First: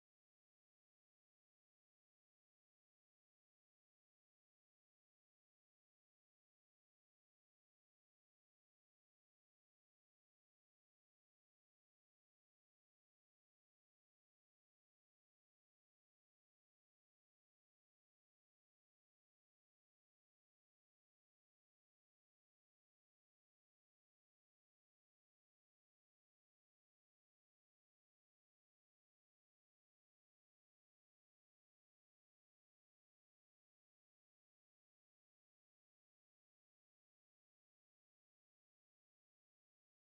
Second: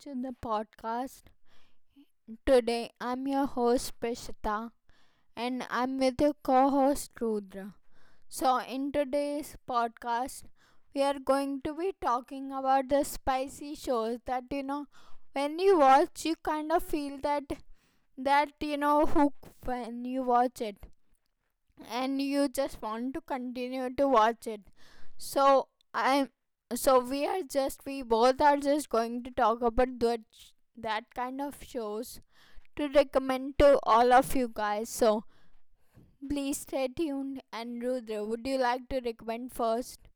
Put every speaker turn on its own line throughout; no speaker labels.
to the podcast. Today I'm your host Prishita, and I'm with your co host Rudra. So, in today's podcast, we are going to be talking about the spicy shows that, when you watch, you kind of feel that hook when you watch it, and you just want to continue to watch it so I'm so we are just We both are just going to talk about that kind of shows to recommend to all of you guys, so please stay tuned. And Rudra, would you like to recommend first?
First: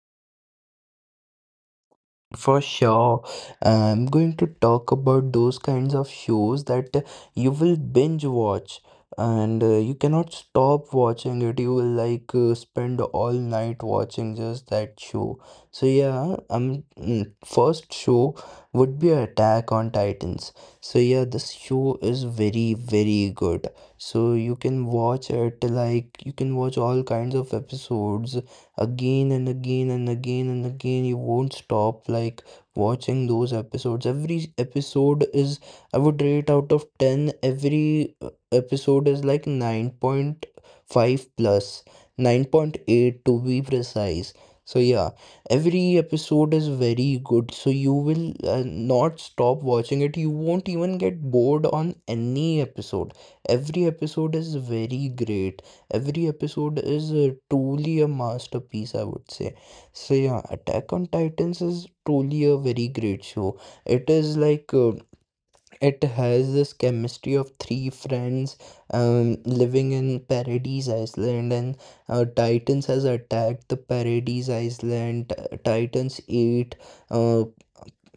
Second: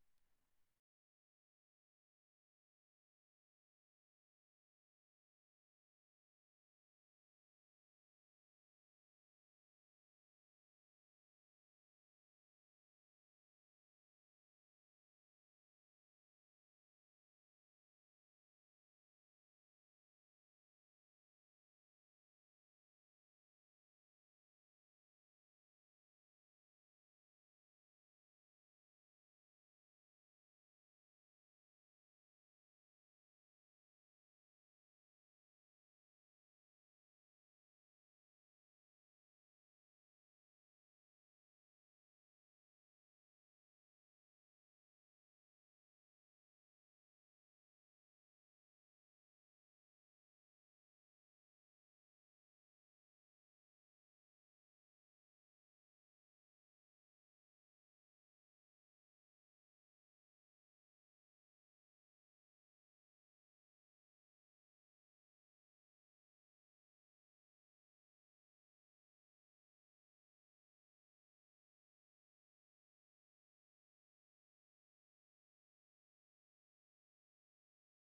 For sure. I'm going to talk about those kinds of shows that you will binge watch and you cannot stop watching it. You will like spend all night watching just that show. So yeah, first show would be Attack on Titans. So yeah, this show is very very good. So you can watch it, like, you can watch all kinds of episodes again and again and again and again. You won't stop like watching those episodes. Every episode is, I would rate out of 10, every episode is like 9.5 plus, 9.8 to be precise. So yeah, every episode is very good, so you will not stop watching it. You won't even get bored on any episode. Every episode is very great. Every episode is truly a masterpiece, I would say. So, yeah, Attack on Titans is truly a very great show. It is like it has this chemistry of three friends living in Paradise Island, and Titans has attacked the Paradise Island. Titans ate uh,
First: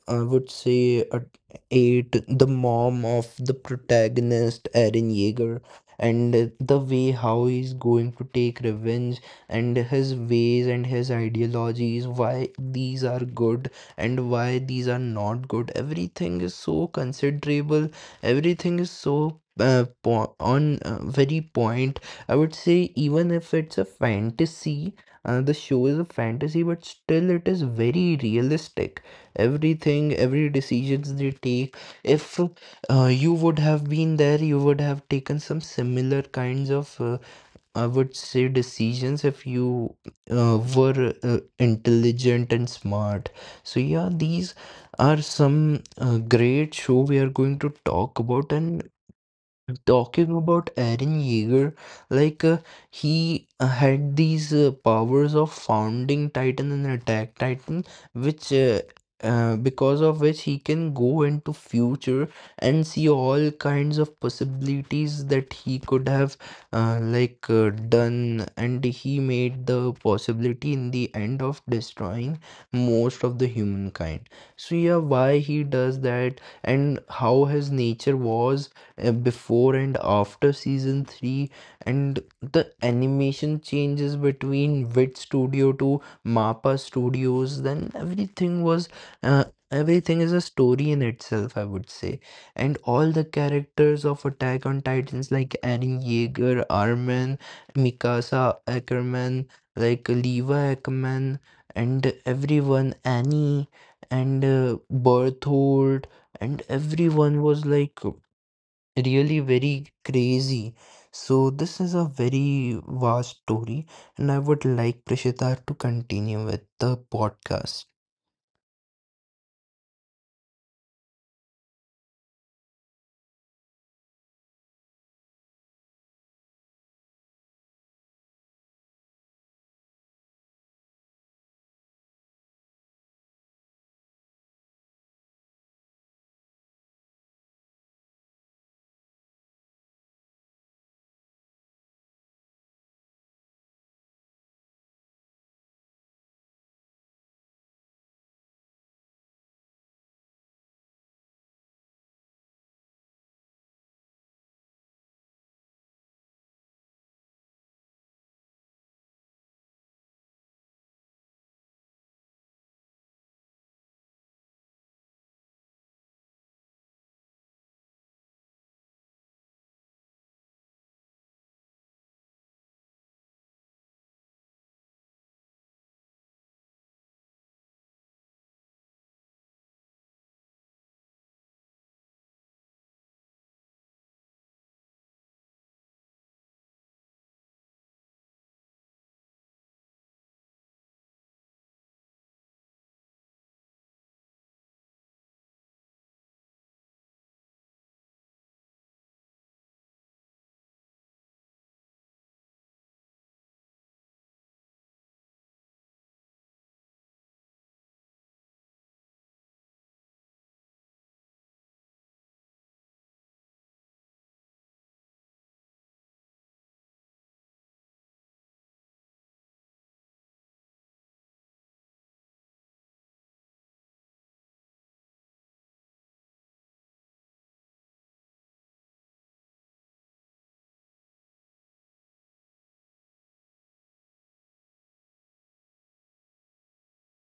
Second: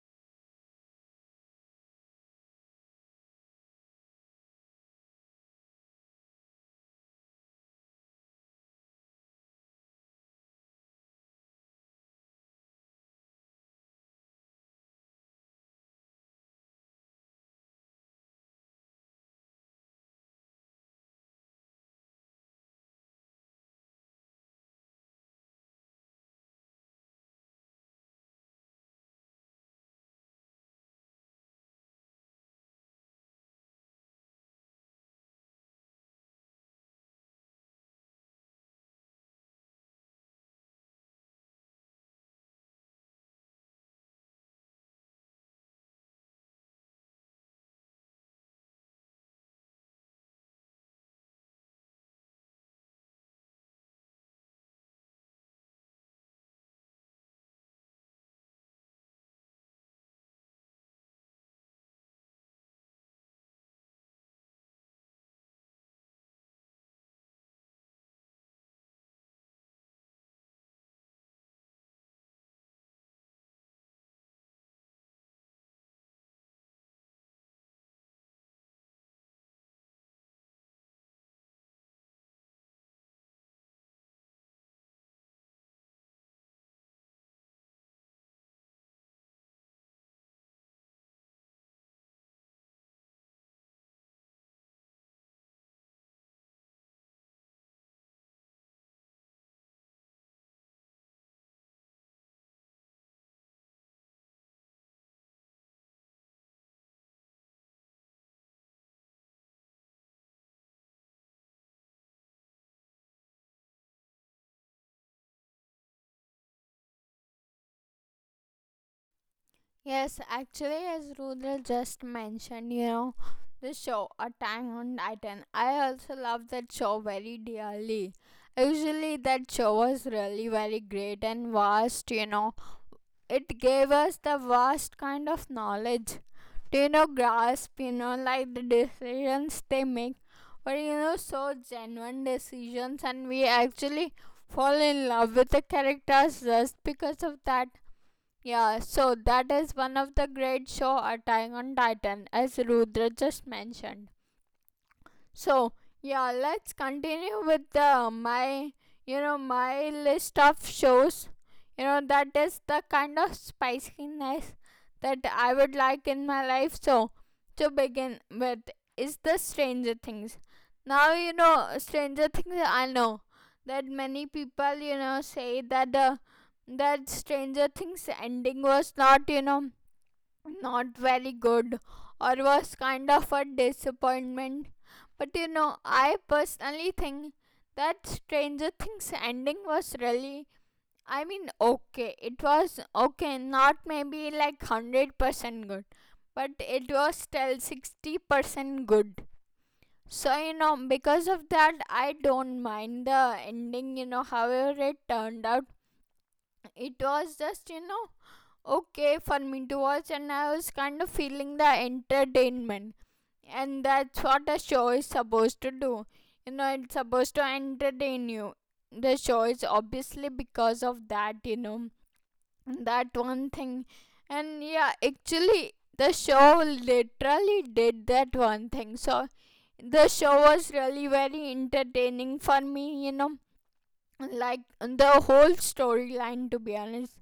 I would say at eight, the mom of the protagonist, Eren Yeager, and the way how he's going to take revenge, and his ways and his ideologies, why these are good and why these are not good. Everything is so considerable, everything is so on very point. I would say, even if it's a fantasy, the show is a fantasy, but still it is very realistic. Everything, every decisions they take, if you would have been there, you would have taken some similar kinds of, I would say, decisions if you were intelligent and smart. So yeah, these are some great show we are going to talk about. And talking about Aaron Yeager, like uh, he had these powers of founding Titan and attack Titan, which because of which he can go into future and see all kinds of possibilities that he could have done, and he made the possibility in the end of destroying most of the humankind. So yeah, why he does that and how his nature was before and after season 3, and the animation changes between Wit Studio to Mappa Studios. Then everything was uh, everything is a story in itself, I would say. And all the characters of Attack on Titans, like Aaron Yeager, Armin, Mikasa Ackerman, like Leva Ackerman, and everyone, Annie, and Berthold, and everyone was like really very crazy. So this is a very vast story, and I would like Prishita to continue with the podcast.
Yes, actually, as Rudra just mentioned, the show Attack on Titan. I also love that show very dearly. Usually, that show was really very great and vast. It gave us the vast kind of knowledge to, grasp, like the decisions they make were, so genuine decisions, and we actually fall in love with the characters just because of that, yeah. So that is one of the great show Attack on Titan, as Rudra just mentioned. So yeah, let's continue with the my you know my list of shows. You know that is the kind of spiciness that I would like in my life. So to begin with is the Stranger Things. Now you know Stranger Things. I know that many people say that the that Stranger Things ending was not, not very good, or was kind of a disappointment. But, I personally think that Stranger Things ending was really, I mean, okay. It was okay, not maybe like 100% good, but it was still 60% good. So, because of that, I don't mind the ending, however it turned out. It was just, okay for me to watch, and I was kind of feeling the entertainment. And that's what a show is supposed to do. It's supposed to entertain you. The show is obviously, because of that, that one thing. And yeah, actually, the show literally did that one thing. So the show was really very entertaining for me, like the whole storyline. To be honest,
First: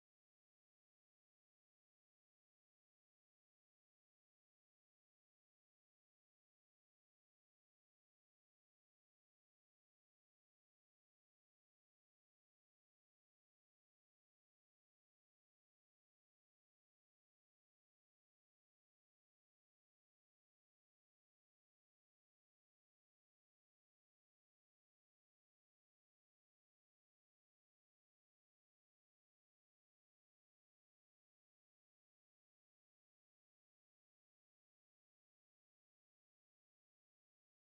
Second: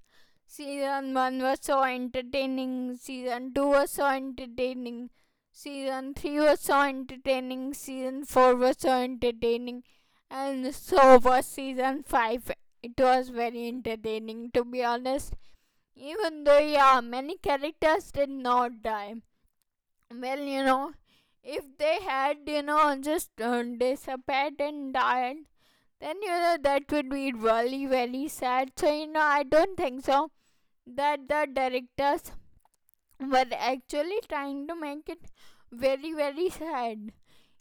season 1 was so entertaining, season 2 was so entertaining, season 3 was so entertaining, season 4 was so entertaining, and so was season 5. It was very entertaining, to be honest. Even though, yeah, many characters did not die well, if they had just disappeared and died, then that would be really very sad. So I don't think so that the directors were actually trying to make it very very sad.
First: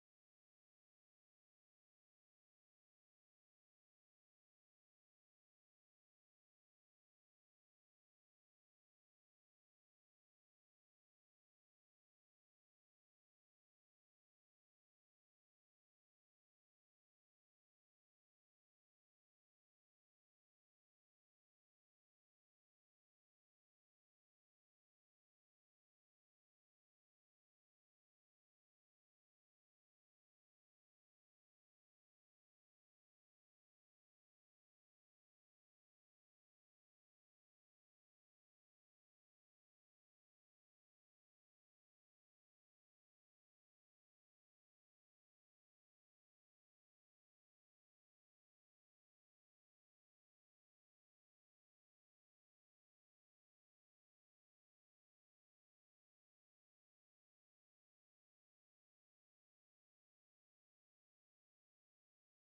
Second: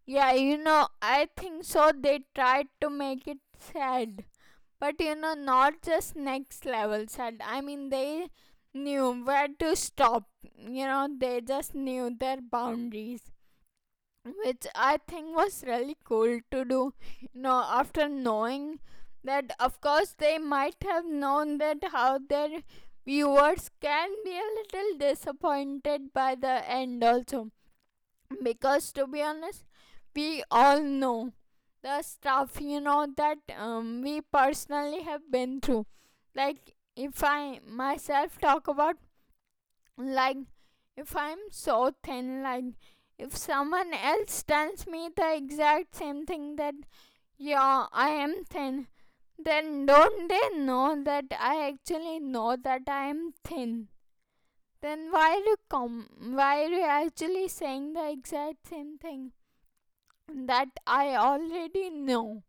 Yeah, I think so they tried to make it sad. But not just next level sad. I mean, they knew where to stop. They just knew their boundaries, which I think was really cool to do. After knowing that, of course, they might have known that how their viewers can be a little disappointed by the end, also. Because to be honest, we all know the stuff that we personally have been through. Like, if I myself talk about, like, if I'm so thin, like, if someone else tells me the exact same thing that yeah, I am thin, then don't they know that I actually know that I am thin? Then why are you actually saying the exact same thing that I already know?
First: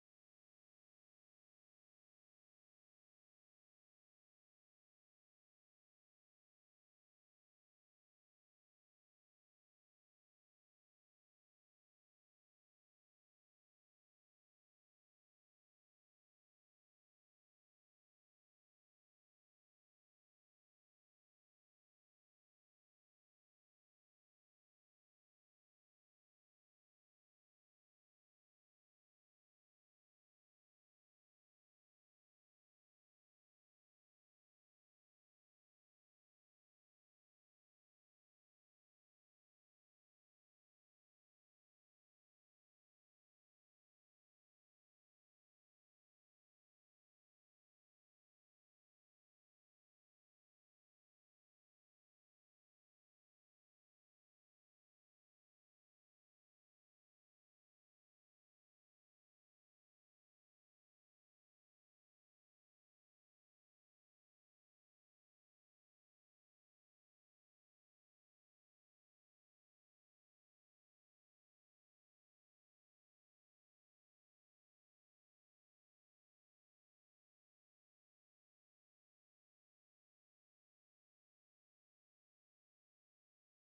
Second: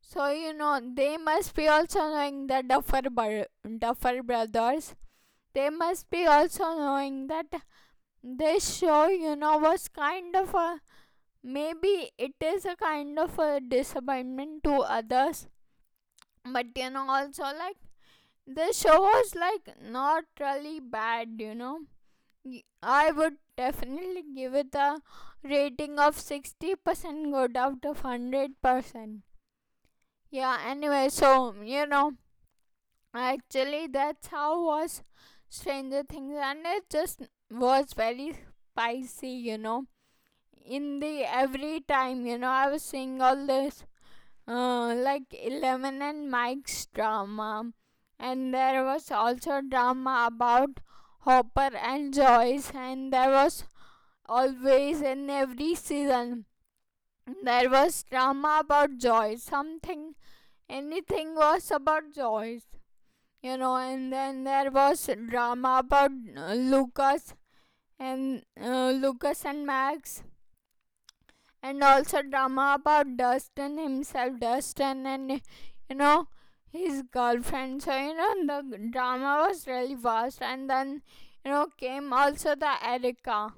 So they must be also knowing the Duffer brothers. They must be also knowing that this show you know was kind of a maybe it is a kind of a disappointment to others. But also, like, this show was like not really bad. I would definitely give it a rating of 60% good out of 100%. Yeah, anyway, so, actually that's how was Stranger Things. And it just was very spicy, in the every time I was seeing all this like Eleven and Mike's drama. And there was also drama about Hopper and Joyce, and there was always, in every season, there was drama about Joyce, something, anything was about Joyce. And then there was drama about Lucas, and Lucas and Max. And also drama about Dustin himself, Dustin and, you know his girlfriend. So the drama was really vast. And then came also the Erica,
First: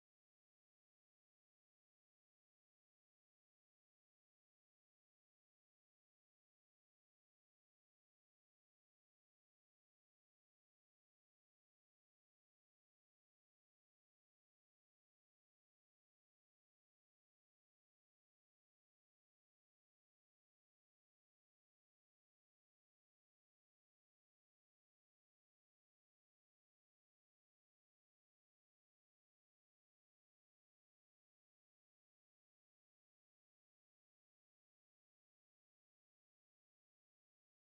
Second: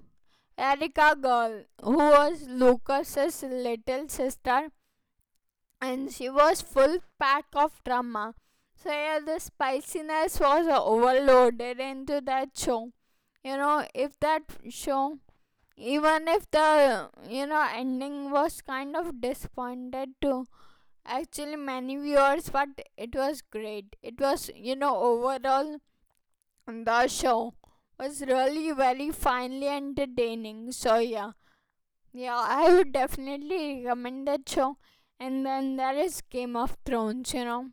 Erica girl, who was Lucas's little sister, and she was full pack of drama. So yeah, the spiciness was overloaded into that show. You know, if that show even if the ending was kind of disappointed to actually many viewers, but it was great, it was, overall, the show was really very finely entertaining, so yeah. Yeah, I would definitely recommend that show. And then there is Game of Thrones.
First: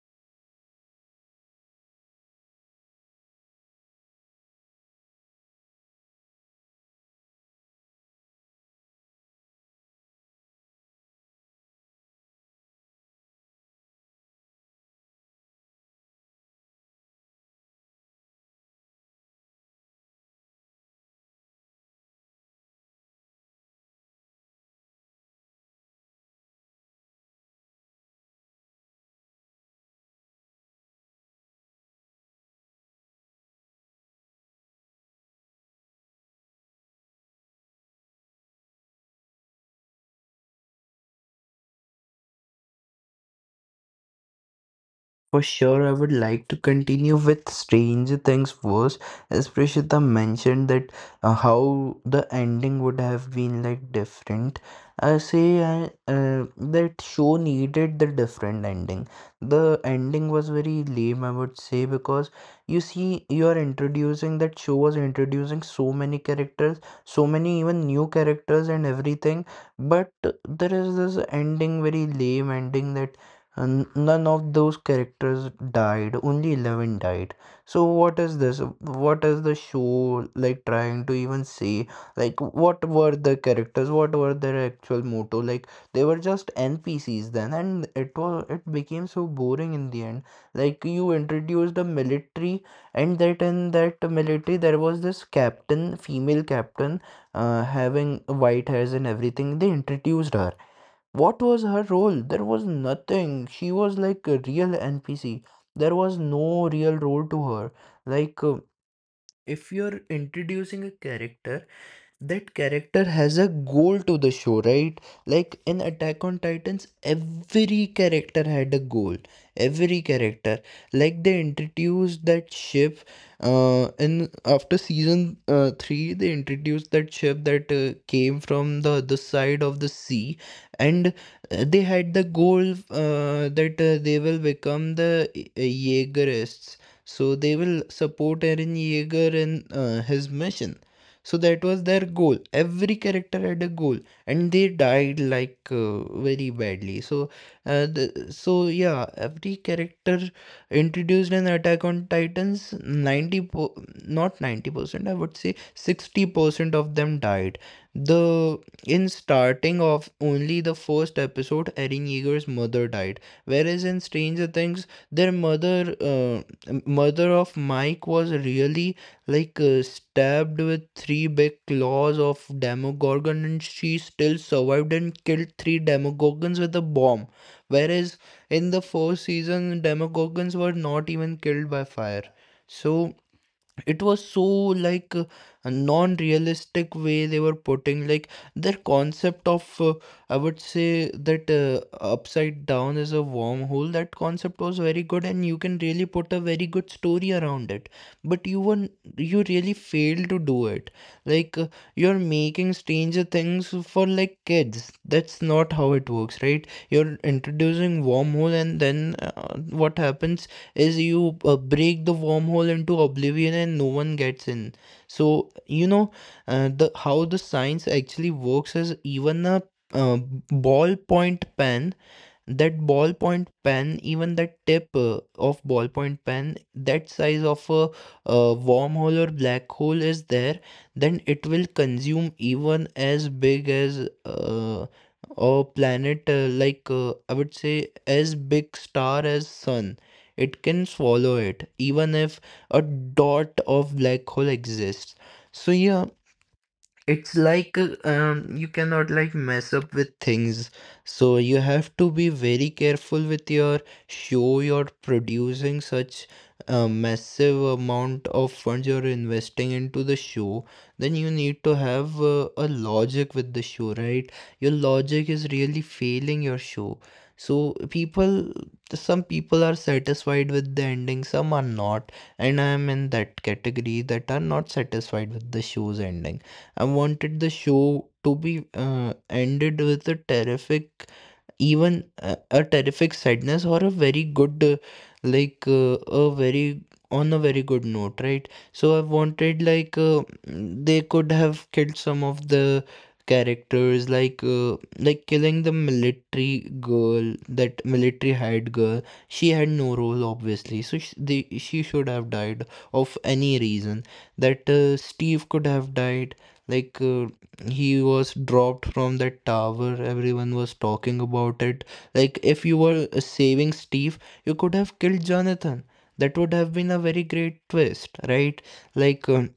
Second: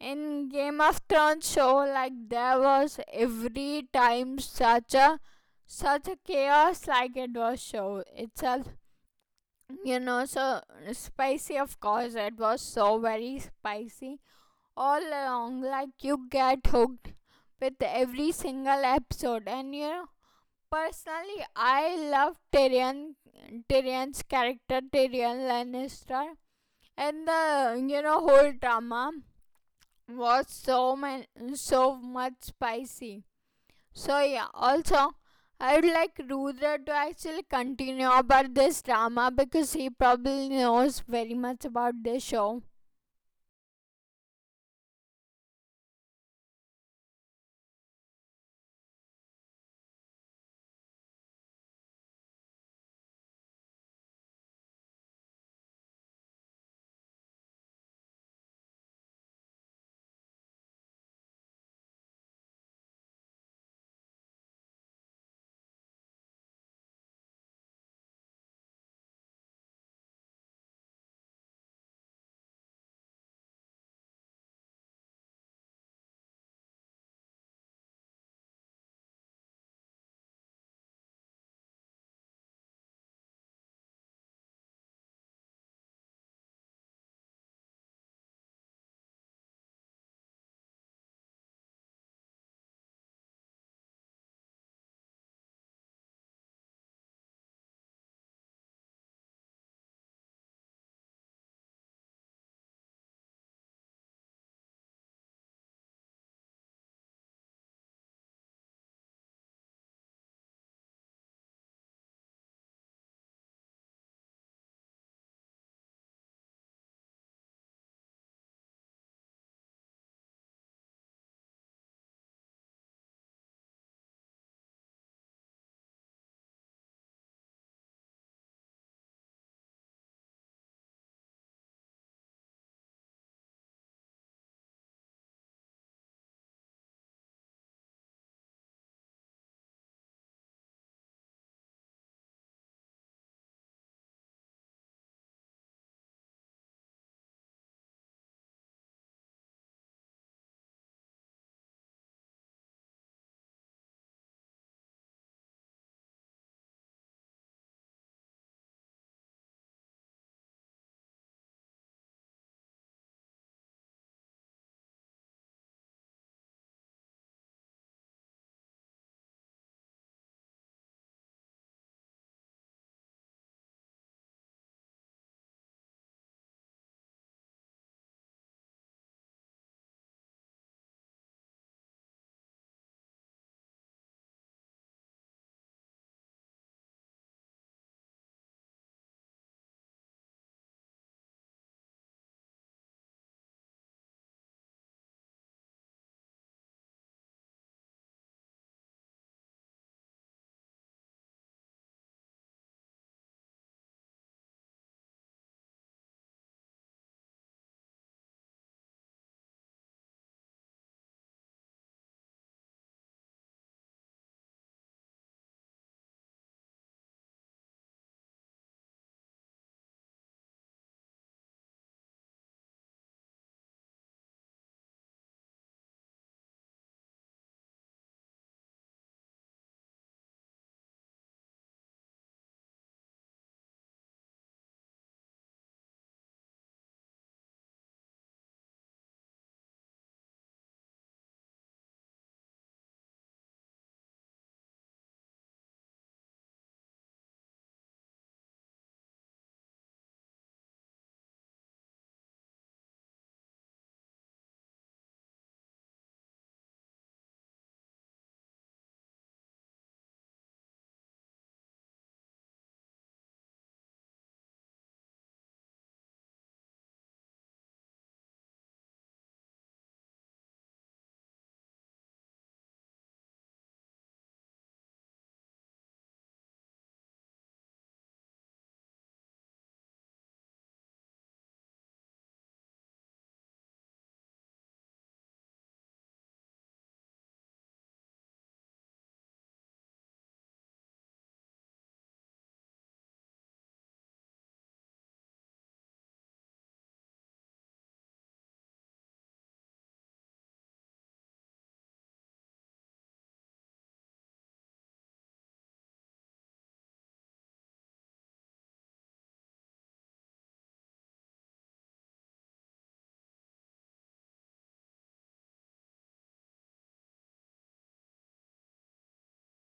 In Game of Thrones show, like, there was every time such a chaos, like it was show itself, so spicy. Of course, it was so very spicy all along. Like, you get hooked with every single episode. And personally, I love Tyrion, Tyrion's character, Tyrion Lannister. And the whole drama was so, man, so much spicy. So yeah, also I would like Rudra to actually continue about this drama, because he probably knows very much about this show.
For sure, I would like to continue with Stranger Things first. As Prishita mentioned that how the ending would have been like different. I say I, uh, that show needed the different ending. The ending was very lame, I would say, because, you see, you are introducing, that show was introducing so many characters, so many even new characters and everything, but there is this ending, very lame ending, that and none of those characters died, only 11 died. So what is this? What is the show like trying to even say? Like, what were the characters? What were their actual motto? Like, they were just NPCs then, and it was, it became so boring in the end. Like, you introduced a military, and that, in that military, there was this captain, female captain, having white hairs and everything. They introduced her, what was her role? There was nothing. She was like a real NPC. There was no real role to her. Like, if you're introducing a character, that character has a goal to the show, right? Like in Attack on Titans, every character had a goal. Every character, like, they introduced that ship in after season 3, they introduced that ship that came from the other side of the sea, and they had the goal that they will become the Jaegerists, so they will support Aaron Jaeger in his mission. So that was their goal. Every character had a goal, and they died like very badly. So, so yeah, every character introduced in Attack on Titans, not 90%, I would say 60% of them died. The In starting of only the first episode, Erin Yeager's mother died, whereas in Stranger Things, their mother, mother of Mike, was really like stabbed with three big claws of demogorgon, and she still survived and killed three demogorgons with a bomb. Whereas in the first season, demogorgons were not even killed by fire. So it was so like a non-realistic way they were putting, like, their concept of, I would say, that upside down is a wormhole. That concept was very good and you can really put a very good story around it, but you were, you really failed to do it. Like, you're making Stranger Things for like kids. That's not how it works, right? You're introducing wormhole and then, what happens is you break the wormhole into oblivion and no one gets in. So, you know, the how the science actually works is, even a uh, ballpoint pen, that ballpoint pen, even the tip of ballpoint pen, that size of a wormhole or black hole is there, then it will consume even as big as, a planet, I would say as big star as sun, it can swallow it, even if a dot of black hole exists. So yeah, it's like you cannot like mess up with things. So you have to be very careful with your show. You're producing such a massive amount of funds, you're investing into the show. Then you need to have a logic with the show, right? Your logic is really failing your show. So people, some people are satisfied with the ending, some are not. And I am in that category that are not satisfied with the show's ending. I wanted the show to be ended with a terrific, even a terrific sadness, or a very good, a very, on a very good note, right? So I wanted, like, they could have killed some of the characters, like, like killing the military girl, that military hired girl. She had no role obviously, so she should have died of any reason. That Steve could have died, like, he was dropped from that tower. Everyone was talking about it. Like, if you were saving Steve, you could have killed Jonathan. That would have been a very great twist, right? Like,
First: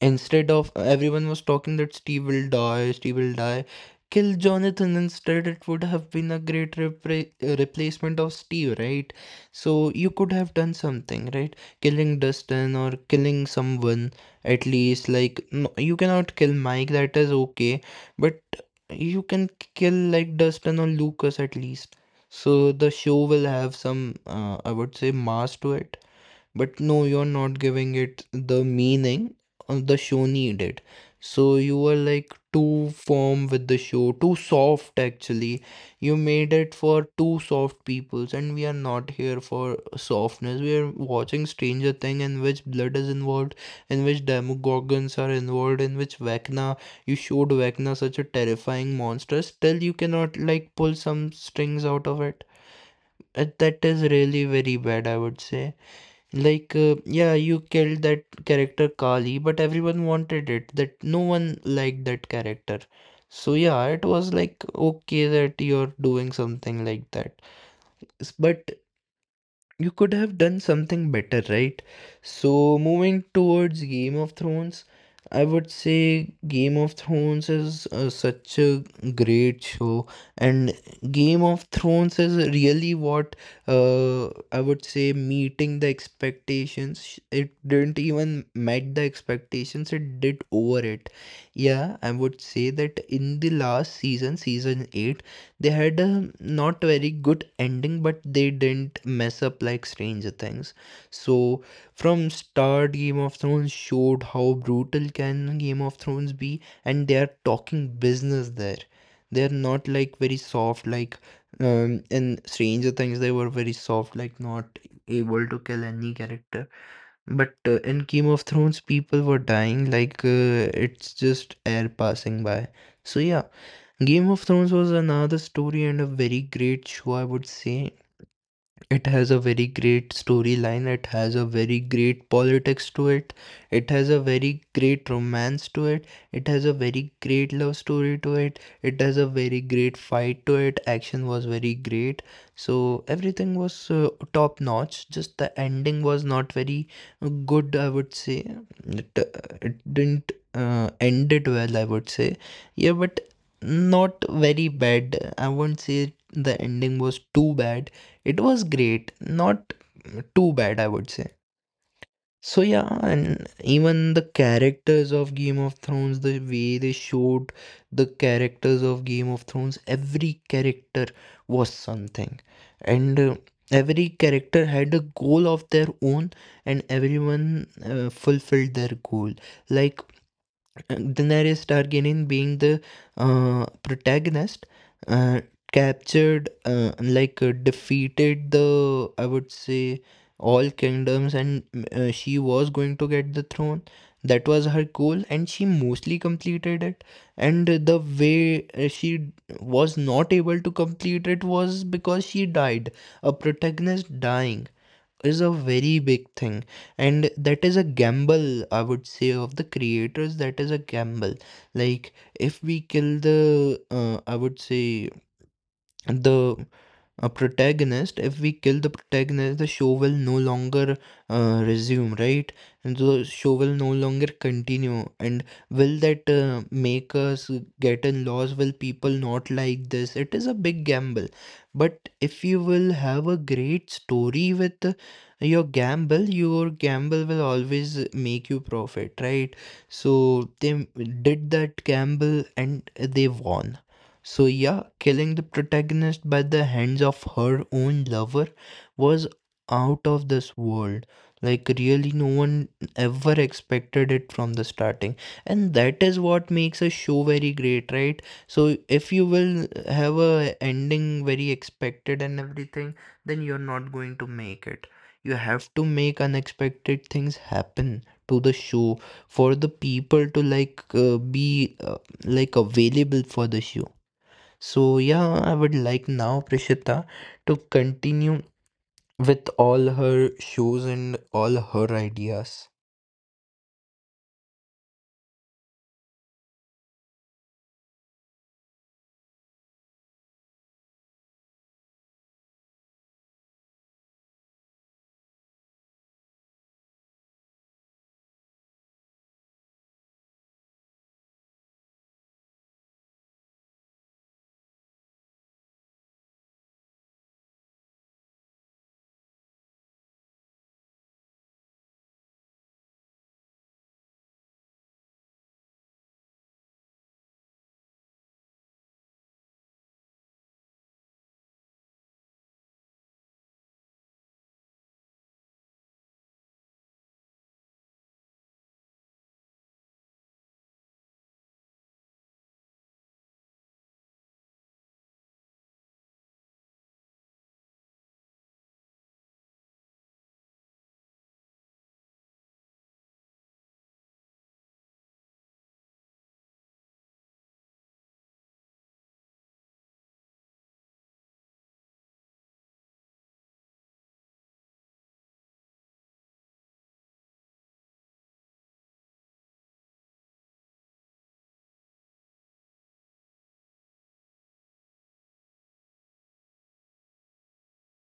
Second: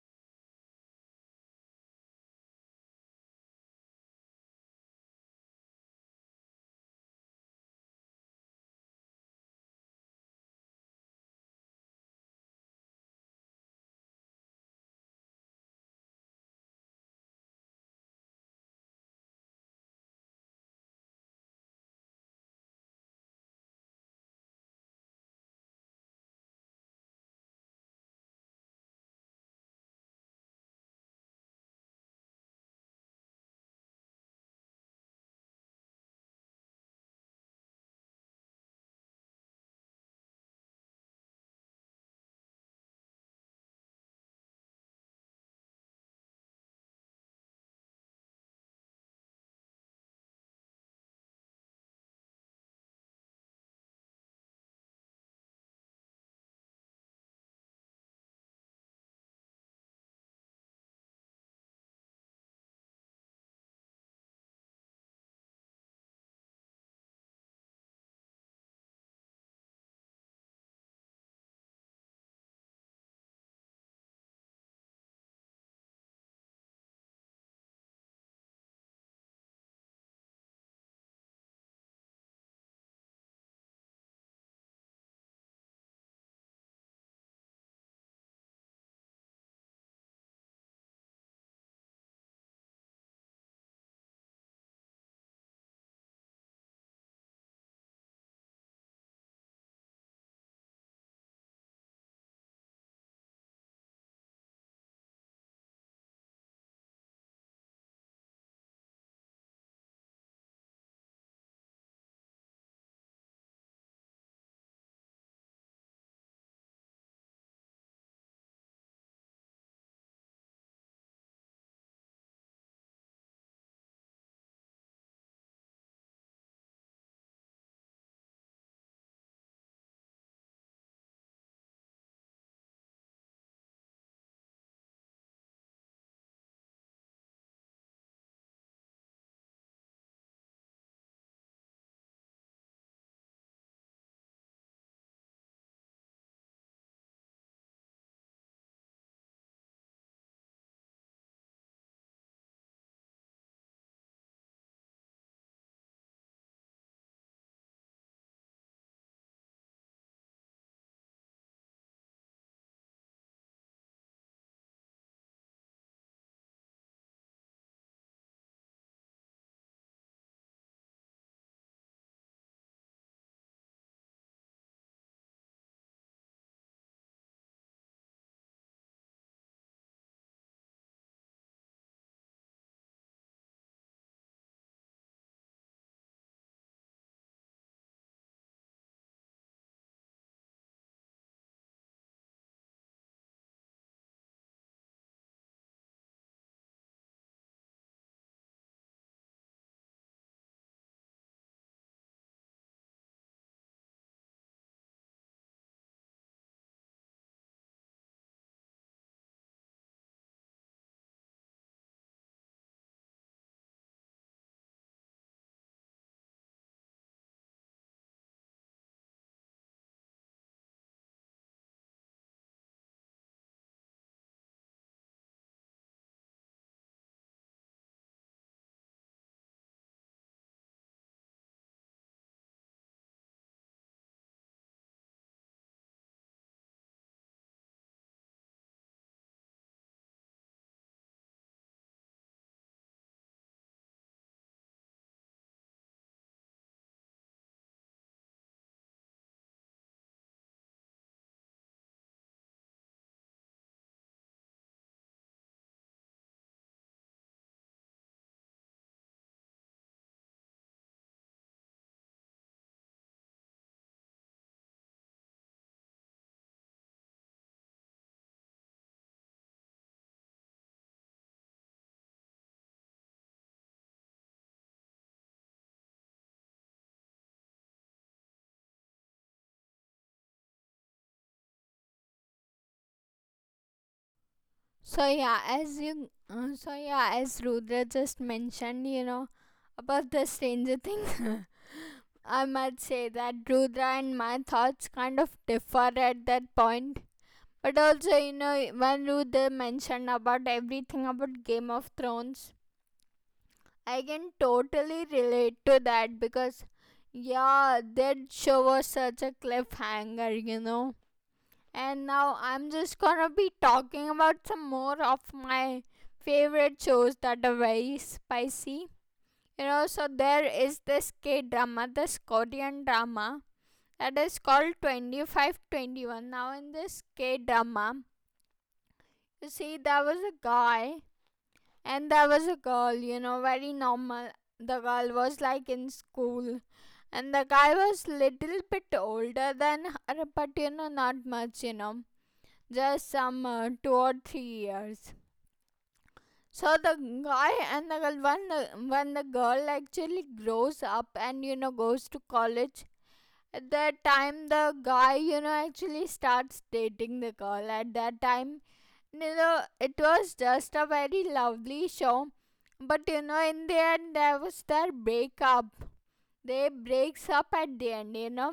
instead of, everyone was talking that Steve will die, Steve will die, kill Jonathan instead. It would have been a great replacement of Steve, right? So you could have done something, right? Killing Dustin or killing someone at least. Like, no, you cannot kill Mike, that is okay, but you can kill like Dustin or Lucas at least. So the show will have some, I would say, mass to it, but no, you're not giving it the meaning the show needed. So you were like too firm with the show, too soft actually. You made it for too soft peoples, and we are not here for softness. We are watching Stranger Thing in which blood is involved, in which demogorgons are involved, in which Vecna, you showed Vecna such a terrifying monster. Still, you cannot like pull some strings out of it. That is really very bad, I would say. Like, yeah, you killed that character Kali, but everyone wanted it. That no one liked that character. So yeah, it was like okay that you're doing something like that. But you could have done something better, right? So, moving towards Game of Thrones, I would say Game of Thrones is such a great show, and Game of Thrones is really what, I would say, meeting the expectations. It didn't even met the expectations, it did over it. Yeah, I would say that in the last season, season 8, they had a not very good ending, but they didn't mess up like Stranger Things. So from start, Game of Thrones showed how brutal can Game of Thrones be, and they are talking business there. They are not like very soft like in Stranger Things. They were very soft, like not able to kill any character. But in Game of Thrones, people were dying like it's just air passing by. So yeah, Game of Thrones was another story and a very great show, I would say it has a very great storyline, it has a very great politics to it, it has a very great romance to it, it has a very great love story to it, it has a very great fight to it, action was very great. So everything was top notch, just the ending was not very good, I would say it didn't end it well, I would say. Yeah, but not very bad, I won't say the ending was too bad. It was great, not too bad, I would say. So yeah, and even the characters of Game of Thrones, the way they showed the characters of Game of Thrones, every character was something, and every character had a goal of their own, and everyone fulfilled their goal. Like Daenerys Targaryen, being the protagonist, uh, captured, defeated the, I would say, all kingdoms, and she was going to get the throne. That was her goal, and she mostly completed it. And the way she was not able to complete it was because she died. A protagonist dying is a very big thing, and that is a gamble, I would say, of the creators. That is a gamble. Like, if we kill the I would say the a protagonist, if we kill the protagonist, the show will no longer resume, right? And the show will no longer continue, and will that make us get in laws, will people not like this? It is a big gamble. But if you will have a great story with your gamble, your gamble will always make you profit, right? So they m- did that gamble, and they won. So, yeah, killing the protagonist by the hands of her own lover was out of this world. Like, really, no one ever expected it from the starting. And that is what makes a show very great, right? So, if you will have a ending very expected and everything, then you're not going to make it. You have to make unexpected things happen to the show for the people to be like available for the show. So, yeah, I would like now Prishita to continue with all her shows and all her ideas.
So yeah, as Rudra just mentioned, about the Stranger Things. I must say that Rudra and my thoughts kind of differ at that point. But also, when Rudra mentioned about everything about Game of Thrones, I can totally relate to that, because yeah, that show was such a cliffhanger. And now I'm just gonna be talking about some more of my favorite shows that are very spicy. So there is this K drama, this Korean drama that is called 2521. Now, in this K drama, you see, there was a guy and there was a girl, very normal. The girl was like in school. And the guy was little bit older than her, but not much, just some 2 or 3 years. So the guy and the girl, when the girl actually grows up and goes to college, at that time the guy actually starts dating the girl. At that time, it was just a very lovely show, but in the end, there was their breakup. They breaks up at the end,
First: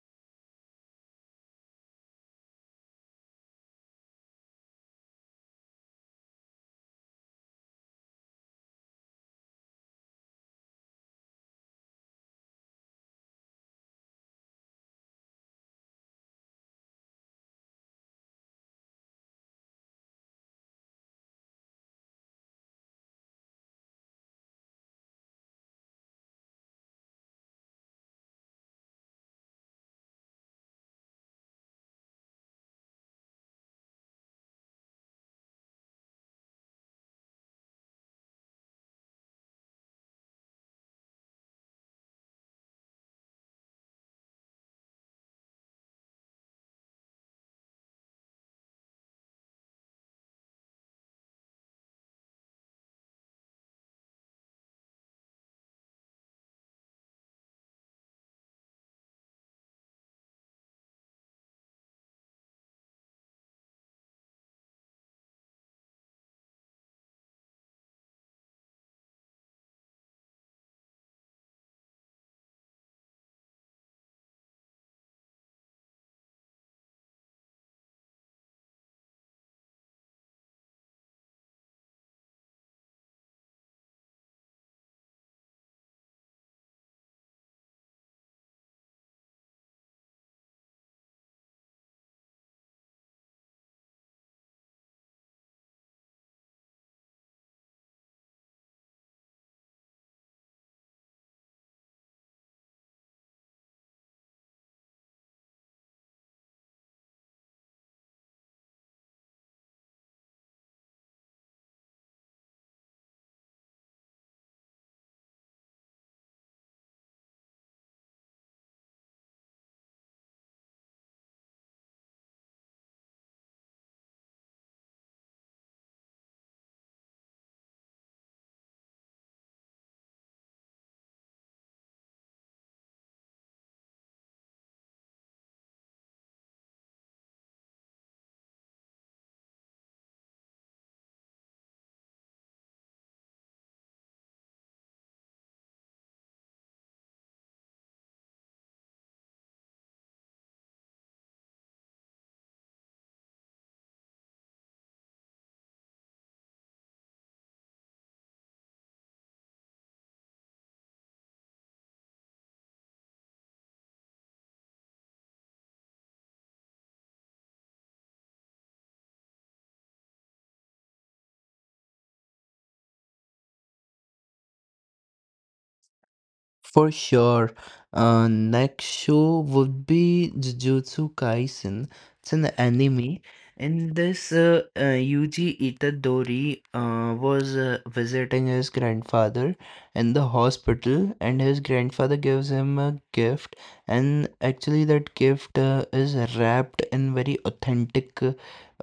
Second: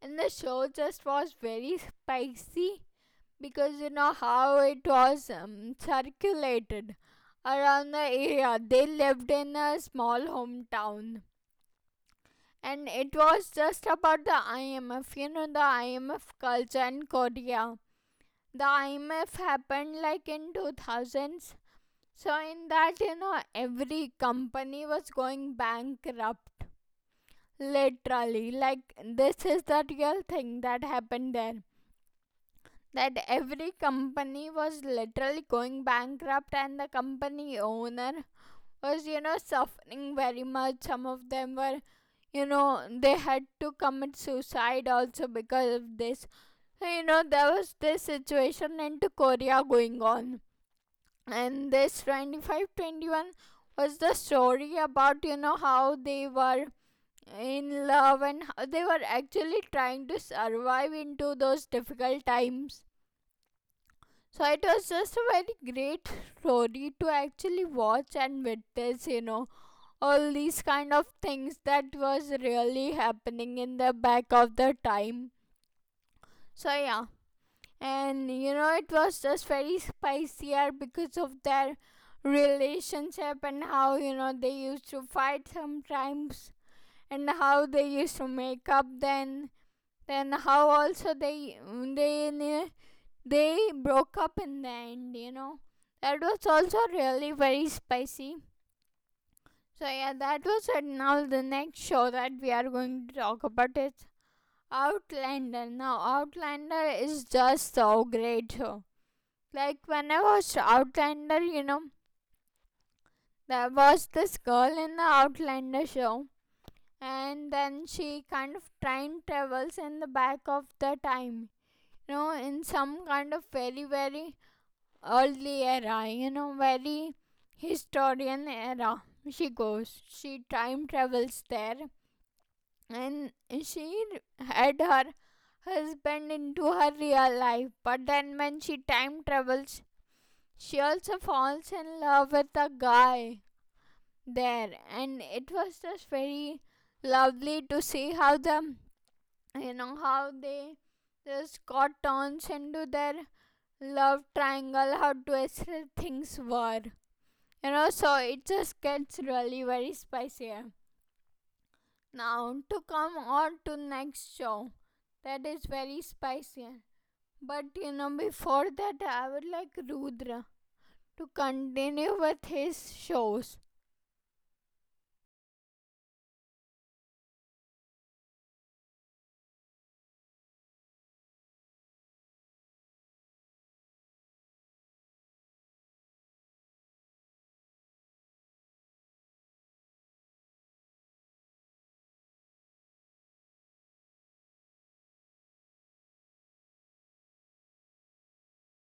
and the show just was very spicy, because how it was circulated around the area. They lived in a small hometown. And it was just about the IMF, the IMF culture in Korea. The IMF happened like in 2000s. So, in that, every company was going bankrupt. Literally, like this is the real thing that happened there, that every company was literally going bankrupt, and the company owner was suffering very much. Some of them were, they had to commit suicide also, because of this. So, there was this situation into Korea going on, and this 2521 was the story about how they were in love and how they were actually trying to survive into those difficult times. So it was just a very great story to actually watch and witness, all these kind of things that was really happening in the back of the time. So yeah, and it was just very spicier because of their relationship and how they used to fight sometimes and how they used to make up, then how also they they broke up in the end. That was also really very spicy. So yeah, that was it. Now, the next show that we are going to talk about is Outlander. Now, Outlander is just so great show. Like, when I watched Outlander, there was this girl in the Outlander show, and then she kind of time travels in the back of the time, in some kind of very, very early era, very historian era. She goes, she time travels there, and she had her husband into her real life. But then, when she time travels, she also falls in love with a guy there, and it was just very lovely to see how the you know how they just got turns into their love triangle, how twisted things were. So it just gets really very spicier now to come on to next show that is very spicier. But you know, before that, I would like Rudra to continue with his shows.
For sure. Next show would be Jujutsu Kaisen. It's an anime, and this Yuji Itadori was visiting his grandfather in the hospital, and his grandfather gives him a gift, and actually that gift is wrapped in very authentic uh,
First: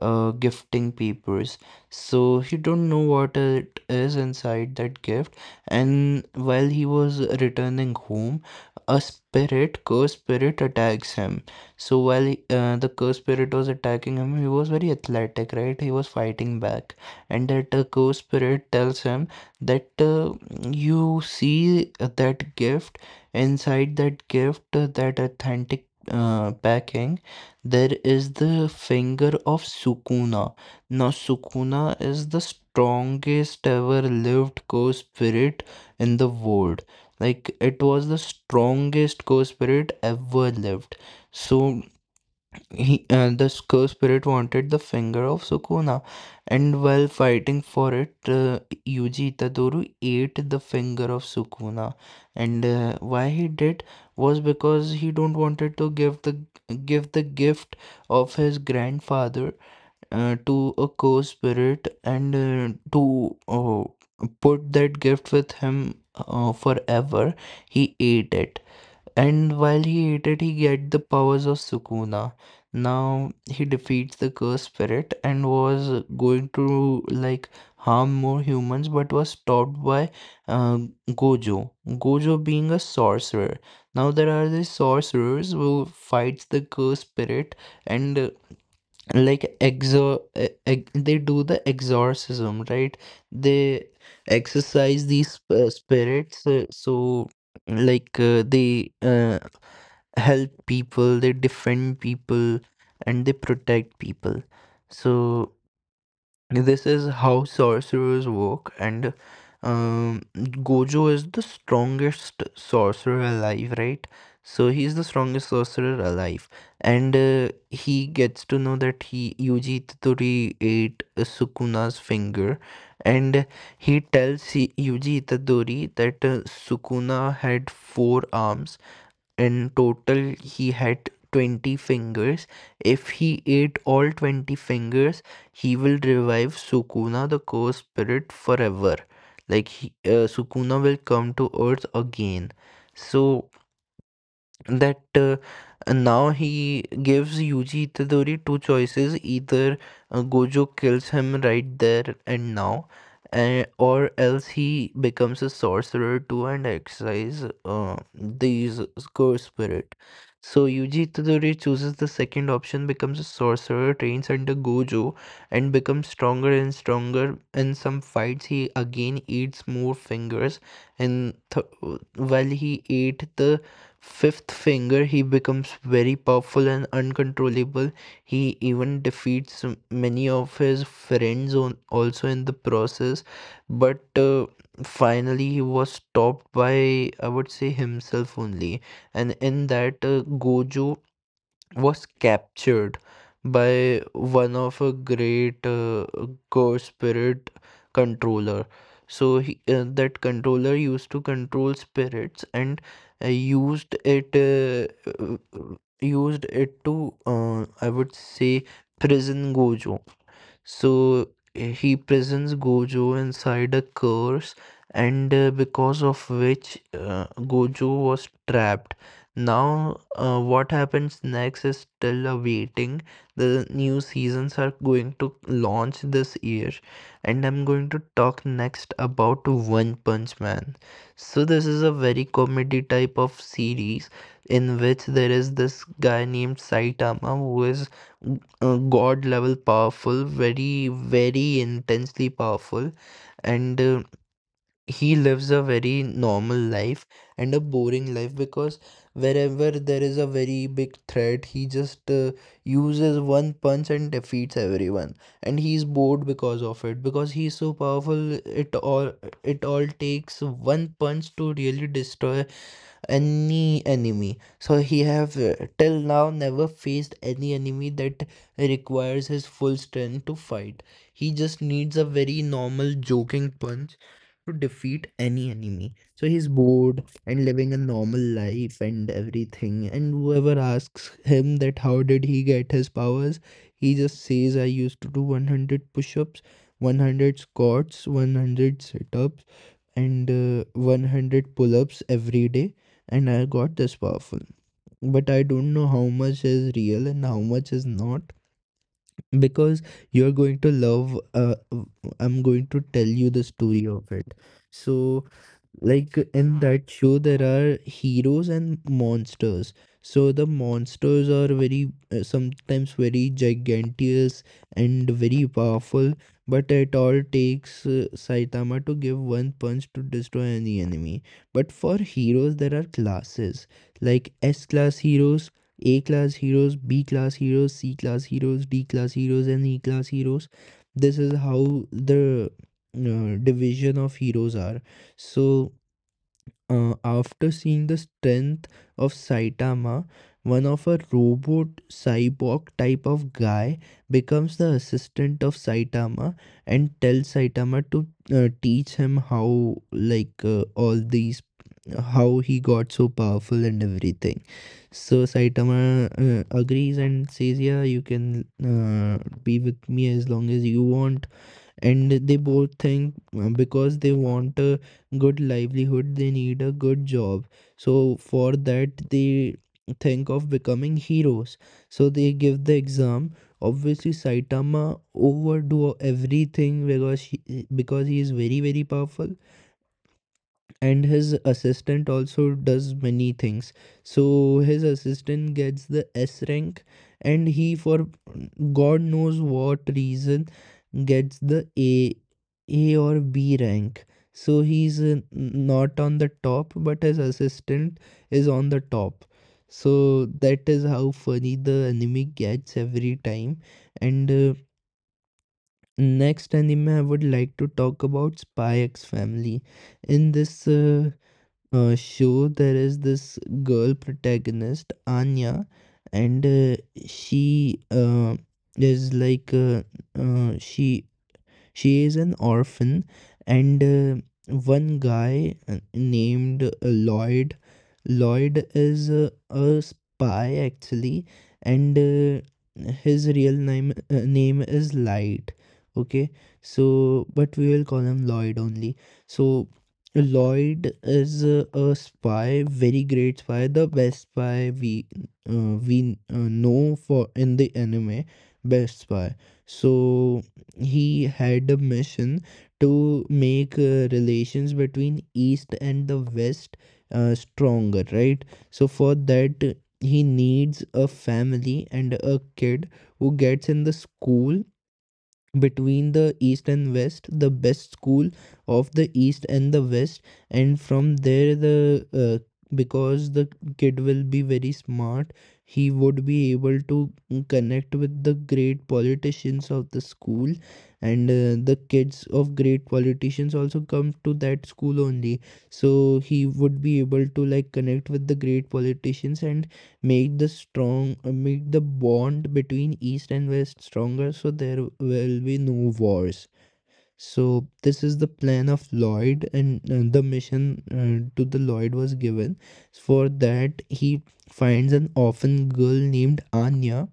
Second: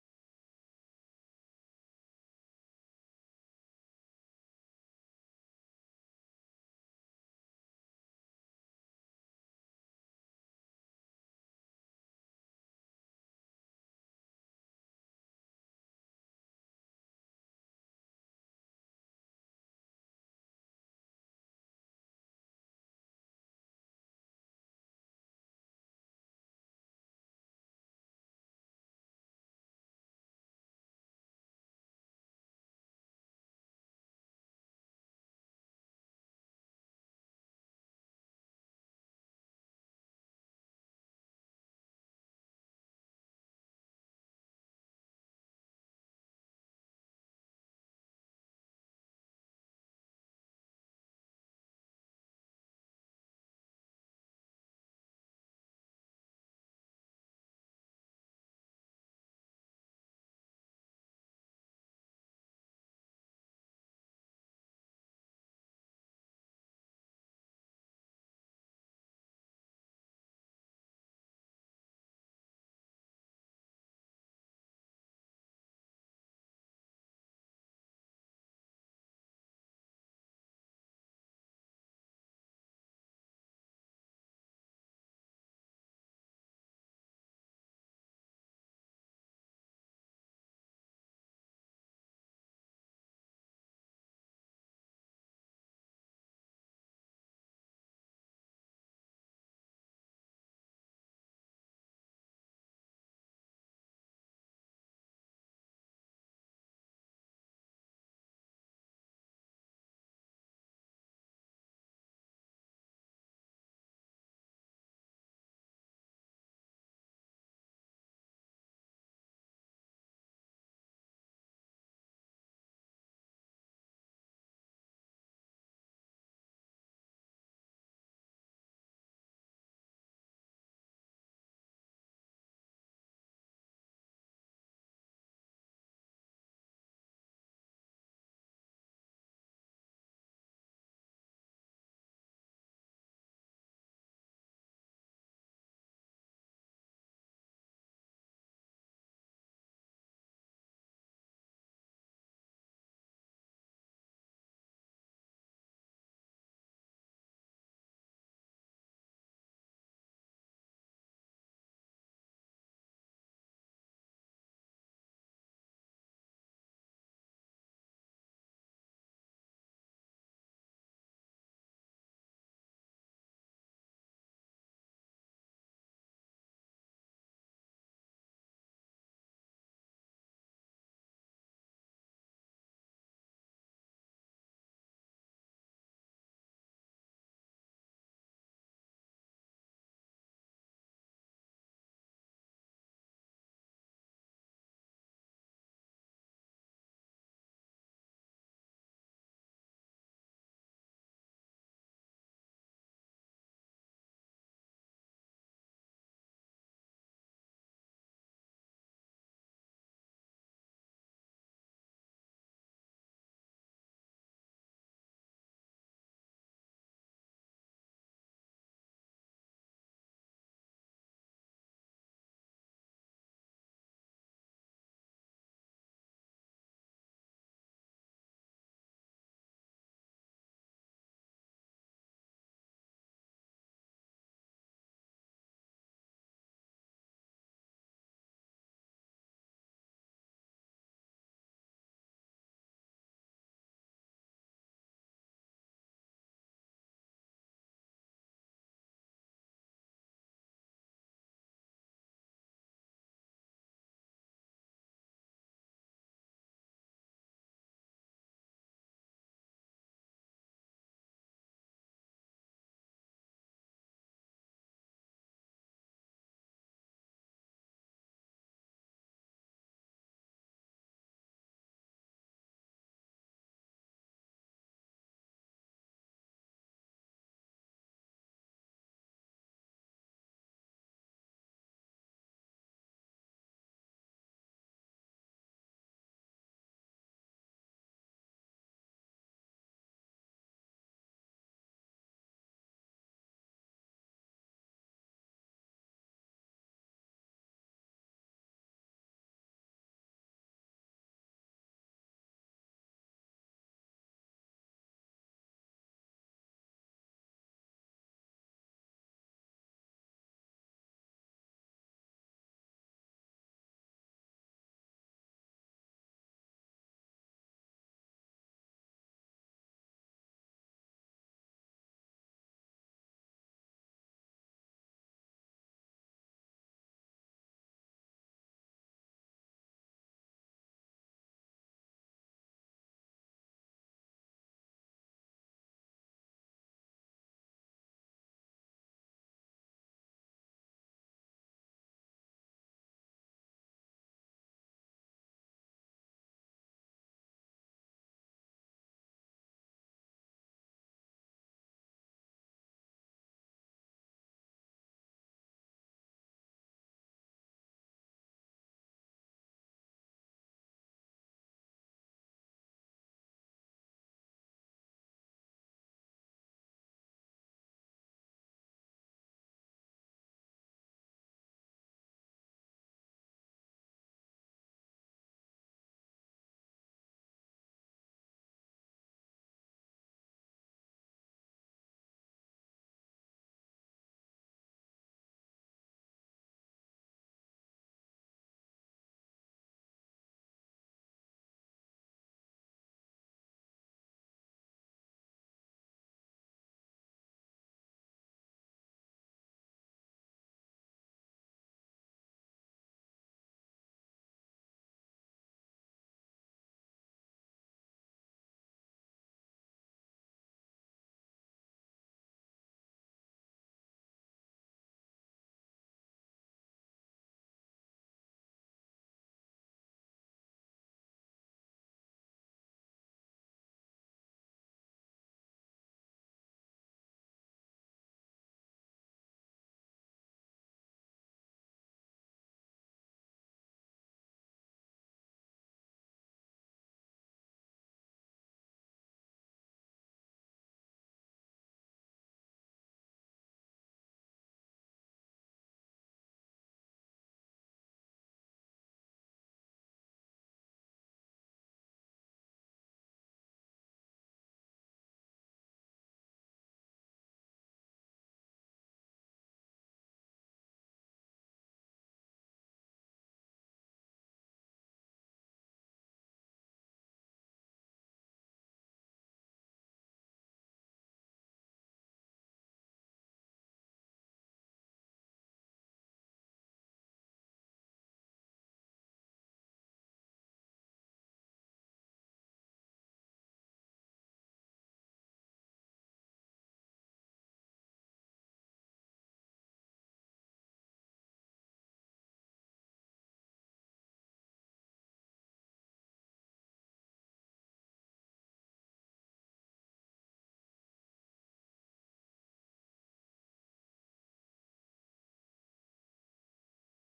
uh, gifting papers. So he don't know what it is inside that gift, and while he was returning home, a spirit, cursed spirit, attacks him. So the cursed spirit was attacking him. He was very athletic, right? He was fighting back, and that cursed spirit tells him that you see that gift, inside that gift, that authentic backing, there is the finger of Sukuna. Now, Sukuna is the strongest ever lived co spirit in the world. Like, it was the strongest co spirit ever lived. So, this co spirit wanted the finger of Sukuna, and while fighting for it, Yuji Itadori ate the finger of Sukuna. And why he did was because he don't wanted to give the gift of his grandfather to a co-spirit, and to put that gift with him forever. He ate it, and while he ate it, he get the powers of Sukuna. Now he defeats the cursed spirit and was going to like harm more humans, but was stopped by uh, Gojo. Gojo being a sorcerer. Now there are these sorcerers who fights the cursed spirit, and they do the exorcism, right? They exercise these spirits, so like they help people, they defend people, and they protect people. So this is how sorcerers work, and Gojo is the strongest sorcerer alive, right? So he's the strongest sorcerer alive, and he gets to know that he Yuji Itadori ate Sukuna's finger, and he tells Yuji Itadori that Sukuna had four arms. In total, he had 20 fingers. If he ate all 20 fingers, he will revive Sukuna, the cursed spirit, forever. Like, Sukuna will come to earth again. So, that now he gives Yuji Itadori two choices: either Gojo kills him right there and now, or else he becomes a sorcerer too and exercise these curse spirit. So Yuji Itadori chooses the second option, becomes a sorcerer, trains under Gojo, and becomes stronger and stronger. In some fights he again eats more fingers, and while he ate the fifth finger, he becomes very powerful and uncontrollable. He even defeats many of his friends on, also in the process. But finally, he was stopped by, I would say, himself only. And in that, Gojo was captured by one of a great god spirit controller. So that controller used to control spirits and uh, used it uh, uh, used it to I would say prison Gojo. So he presents Gojo inside a curse, and because of which Gojo was trapped. Now, what happens next is still awaiting. The new seasons are going to launch this year, and I'm going to talk next about One Punch Man. So, this is a very comedy type of series in which there is this guy named Saitama who is god level powerful, very very intensely powerful, and he lives a very normal life and a boring life, because wherever there is a very big threat he just uses one punch and defeats everyone. And he's bored because of it, because he's so powerful it all takes one punch to really destroy any enemy. So he have till now never faced any enemy that requires his full strength to fight. He just needs a very normal joking punch to defeat any enemy. So he's bored and living a normal life and everything, and whoever asks him that how did he get his powers, he just says I used to do 100 push-ups, 100 squats, 100 sit-ups, and 100 pull ups every day, and I got this powerful. But I don't know how much is real and how much is not, because you're going to love. I'm going to tell you the story of it. So, like in that show there are heroes and monsters. So the monsters are very sometimes very gigantic and very powerful, but it all takes Saitama to give one punch to destroy any enemy. But for heroes there are classes, like S class heroes, A class heroes, B class heroes, C class heroes, D class heroes, and E class heroes. This is how the division of heroes are. So after seeing the strength of Saitama, one of a robot cyborg type of guy becomes the assistant of Saitama, and tells Saitama to teach him how, like, all these, how he got so powerful and everything. So Saitama agrees and says, yeah, you can be with me as long as you want. And they both think, because they want a good livelihood, they need a good job. So for that they think of becoming heroes. So they give the exam. Obviously Saitama overdo everything, because because he is very very powerful, and his assistant also does many things. So his assistant gets the S rank, and he, for god knows what reason, gets the A or B rank. So he's not on the top, but his assistant is on the top. So that is how funny the anime gets every time. And next anime I would like to talk about Spy x Family. In this show there is this girl protagonist Anya, and she uh, is like uh, uh, she she is an orphan, and one guy named Lloyd. Lloyd is a spy actually, and his real name is Light. Okay, so but we will call him Lloyd only. So Lloyd is a spy, very great spy, the best spy we know for in the anime, best spy. So he had a mission to make relations between east and the west stronger, right? So for that he needs a family and a kid who gets in the school between the east and west, the best school of the east and the west. And from there the uh, because the kid will be very smart, he would be able to connect with the great politicians of the school, and the kids of great politicians also come to that school only. So he would be able to like connect with the great politicians and make the bond between east and west stronger, so there will be no wars. So this is the plan of Lloyd, and the mission to the Lloyd was given. For that he finds an orphan girl named Anya,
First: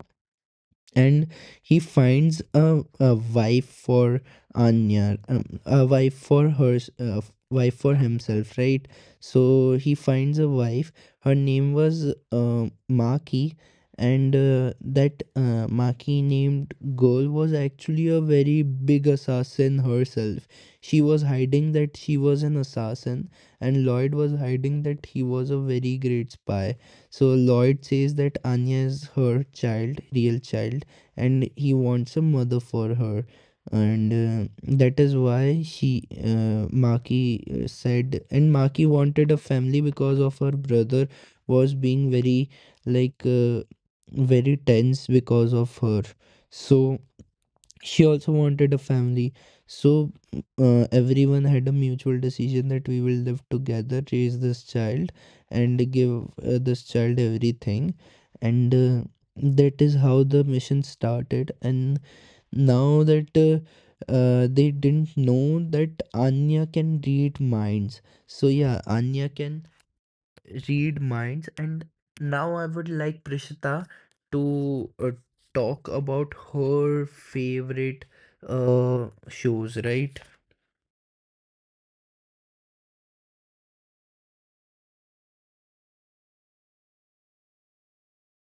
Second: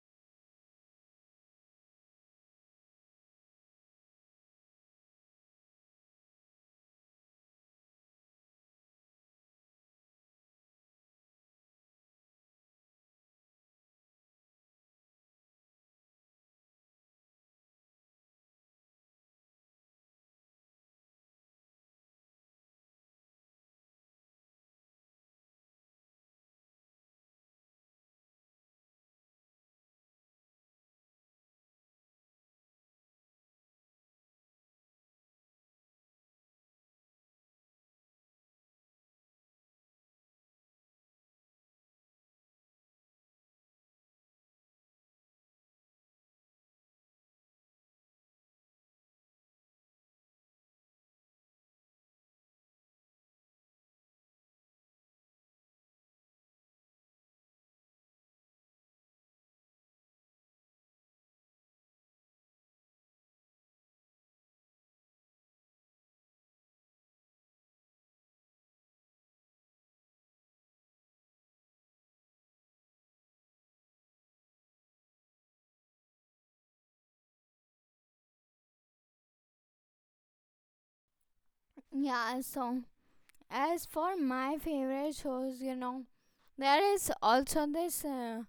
and he finds a wife for Anya, a wife for her, wife for himself, right? So he finds a wife. Her name was Maki, and that Maki named girl was actually a very big assassin herself. She was hiding that she was an assassin, and Lloyd was hiding that he was a very great spy. So Lloyd says that Anya is her child, real child, and he wants a mother for her, and that is why she maki said. And Maki wanted a family because of her brother was being very like uh, very tense because of her. So she also wanted a family. So everyone had a mutual decision that we will live together, raise this child, and give this child everything. And that is how the mission started. And now that they didn't know that Anya can read minds. So yeah, Anya can read minds. And now I would like Prishita to talk about her favorite uh shows, right?
Yeah, so as for my favorite shows, you know, there is also this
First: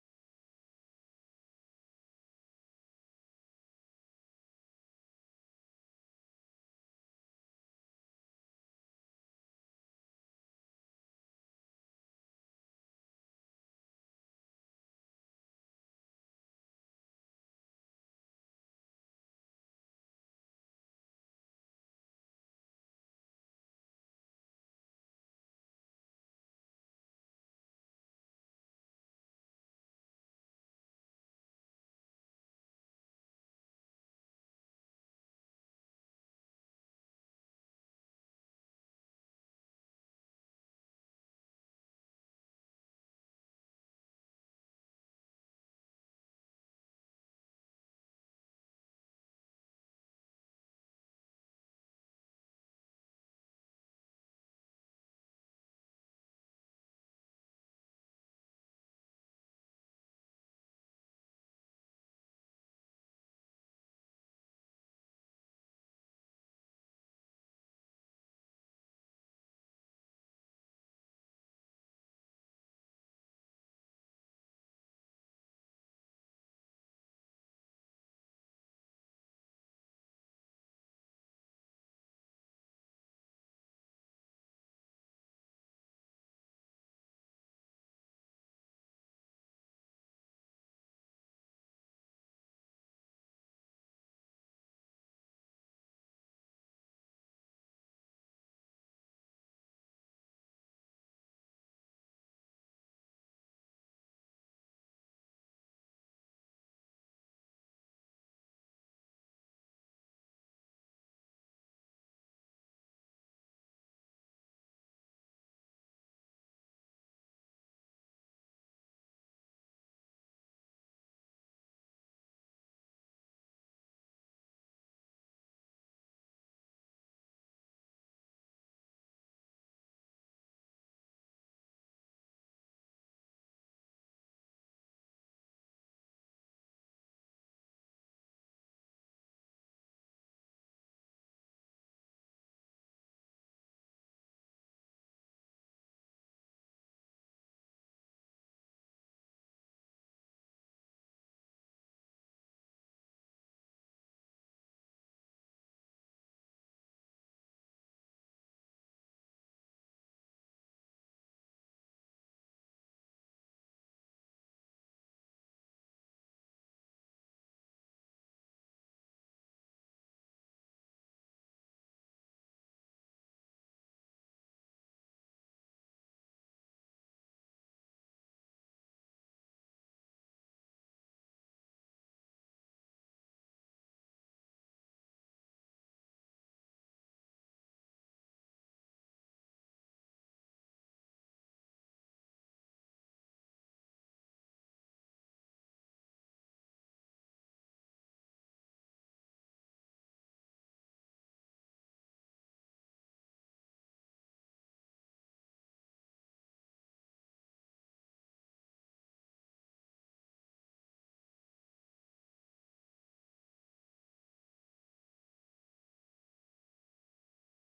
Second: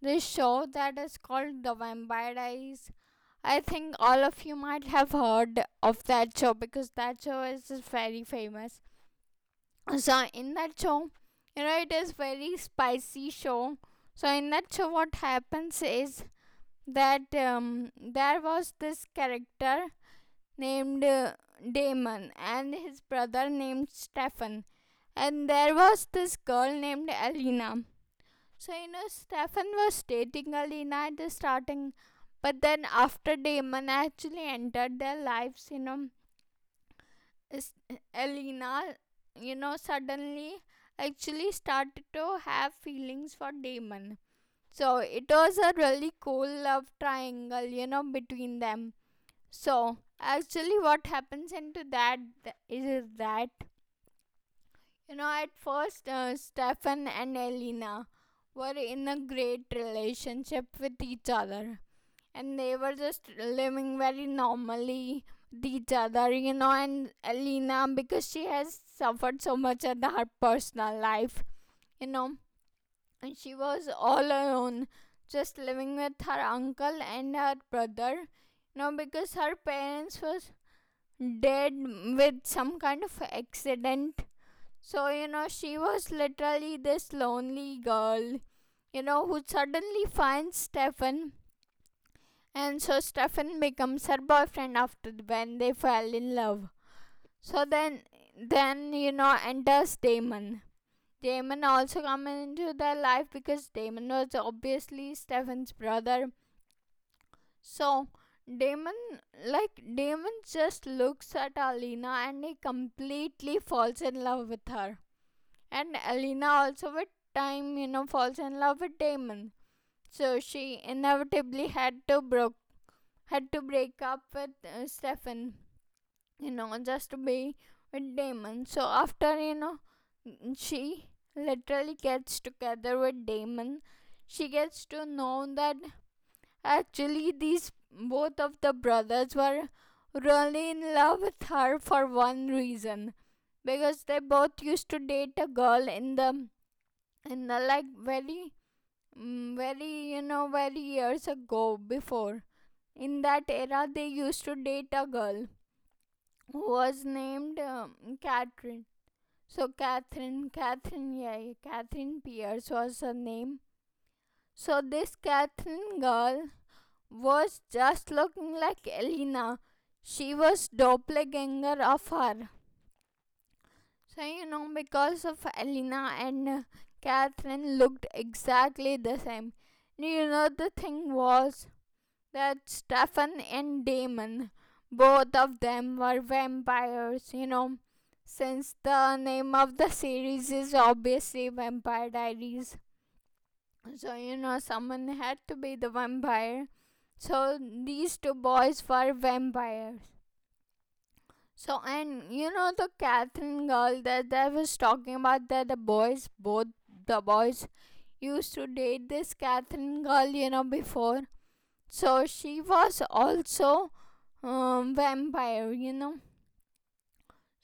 this show that is called The Vampire Diaries. I think all of you might have heard of that show because that show is very famous. So in that show, you know, it is very spicy show. So in that show what happens is that there was this character named Damon and his brother named Stefan, and there was this girl named Alina. So you know, Stefan was dating Alina at the starting, but then after Damon actually entered their lives, is- Elena, you know, suddenly actually started to have feelings for Damon. So it was a really cool love triangle, you know, between them. So actually, what happens into that is that, you know, at first, Stefan and Elena were in a great relationship with each other, and they were just living very normally with each other, you know. And Alina, because she has suffered so much in her personal life, you know, and she was all alone, just living with her uncle and her brother, you know, because her parents was dead with some kind of accident. So, you know, she was literally this lonely girl, you know, who suddenly finds Stefan. And so Stefan becomes her boyfriend after when they fell in love. So then, you know, enters Damon. Damon also comes into their life because Damon was obviously Stefan's brother. So Damon Damon just looks at Alina and he completely falls in love with her. And Alina also with time, you know, falls in love with Damon. So she inevitably had to break up with Stefan, you know, just to be with Damon. So after, you know, she literally gets together with Damon, she gets to know that actually these both of the brothers were really in love with her for one reason, because they both used to date a girl in the like very very, you know, very years ago, before. In that era, they used to date a girl who was named Catherine. So, Catherine, Catherine Pierce was her name. So, this Catherine girl was just looking like Elena. She was doppelganger of her. So, you know, because of Elena and Catherine looked exactly the same. You know, the thing was that Stefan and Damon, both of them were vampires, you know. Since the name of the series is obviously Vampire Diaries, so you know, someone had to be the vampire. So these two boys were vampires. So and you know the Catherine girl that I was talking about that the boys used to date this Catherine girl, you know, before. So she was also vampire, you know.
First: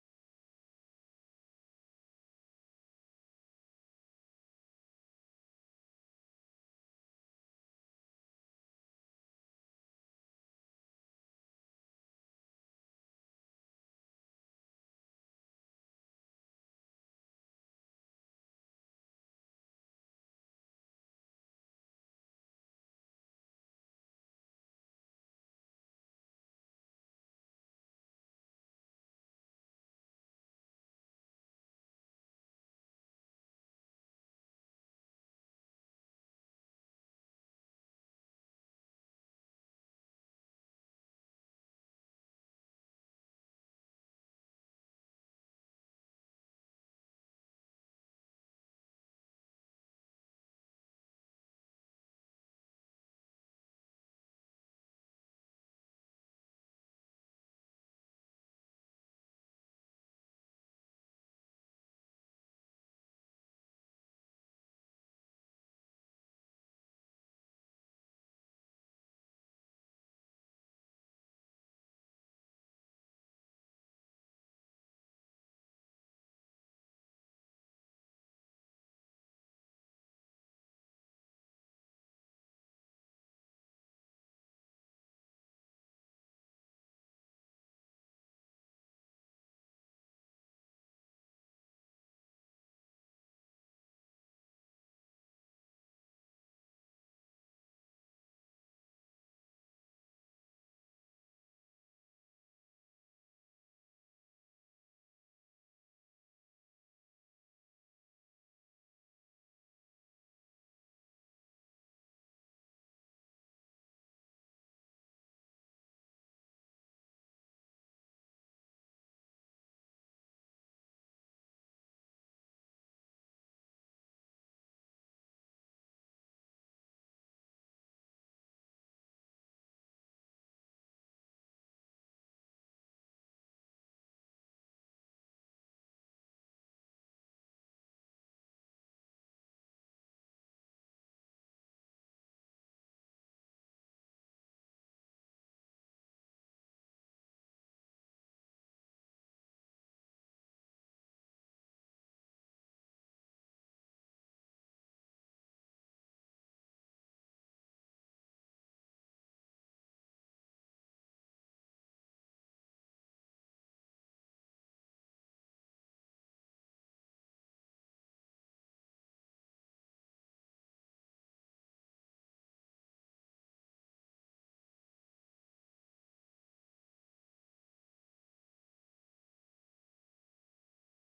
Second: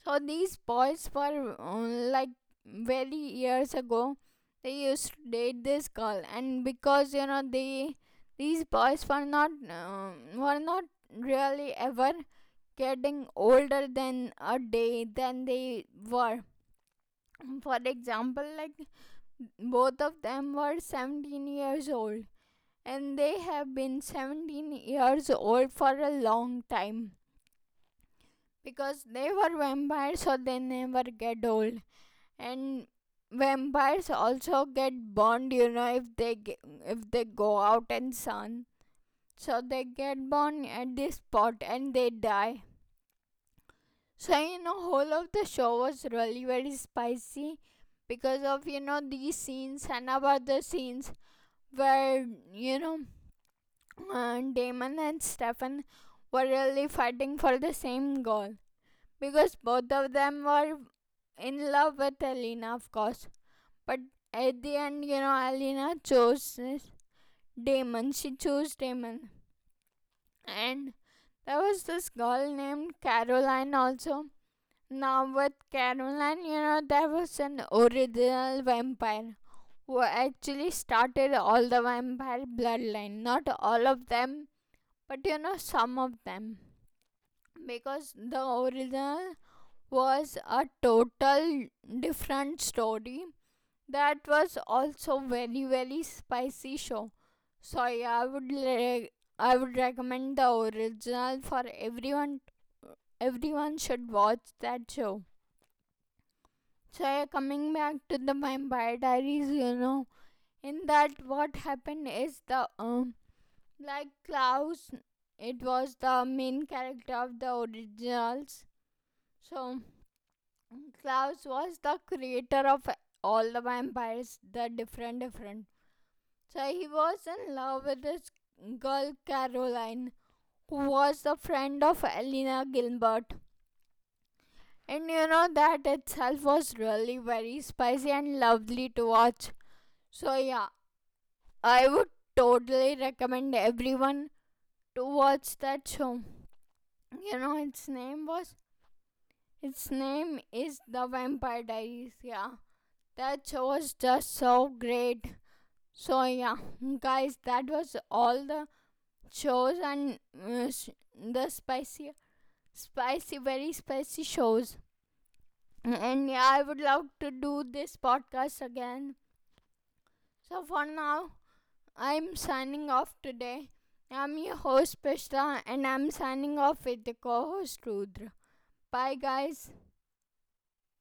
So these boys were like very years ago. They used to date this girl, and because you know they these boys were not really ever getting older than a day than they were. For example, like both of them were 17 years old and they have been 17 years old for a long time because they were vampires so they never get old. And vampires also get burned, you know, if if they go out in sun, so they get burned at this spot and they die. So you know, whole of the show was really very spicy because of, you know, these scenes and about the scenes where, you know, Damon and Stefan were really fighting for the same goal because both of them were in love with Alina, of course. But at the end, you know, Alina chose Damon. She chose Damon, and there was this girl named Caroline also. Now with Caroline, you know, there was an original vampire who actually started all the vampire bloodline. Not all of them, but you know, some of them. Because the original was a total different story. That was also very very spicy show. So yeah, I would recommend The original for everyone. Everyone should watch that show. So yeah, coming back to The Vampire Diaries, you know, in that what happened is the like Klaus, it was the main character of The Originals. So Klaus was the creator of all the vampires, the different, different. So he was in love with this girl, Caroline, who was the friend of Elena Gilbert. And you know, that itself was really very spicy and lovely to watch. So, yeah, I would totally recommend everyone to watch that show. You know, its name was. Its name is The Vampire Diaries. Yeah, that show was just so great. So yeah, guys, that was all the shows and uh, s- the spicy, spicy, very spicy shows. And yeah, I would love to do this podcast again. So for now, I'm signing off today. I'm your host Prishta, and I'm signing off with the co-host Rudra. Bye, guys.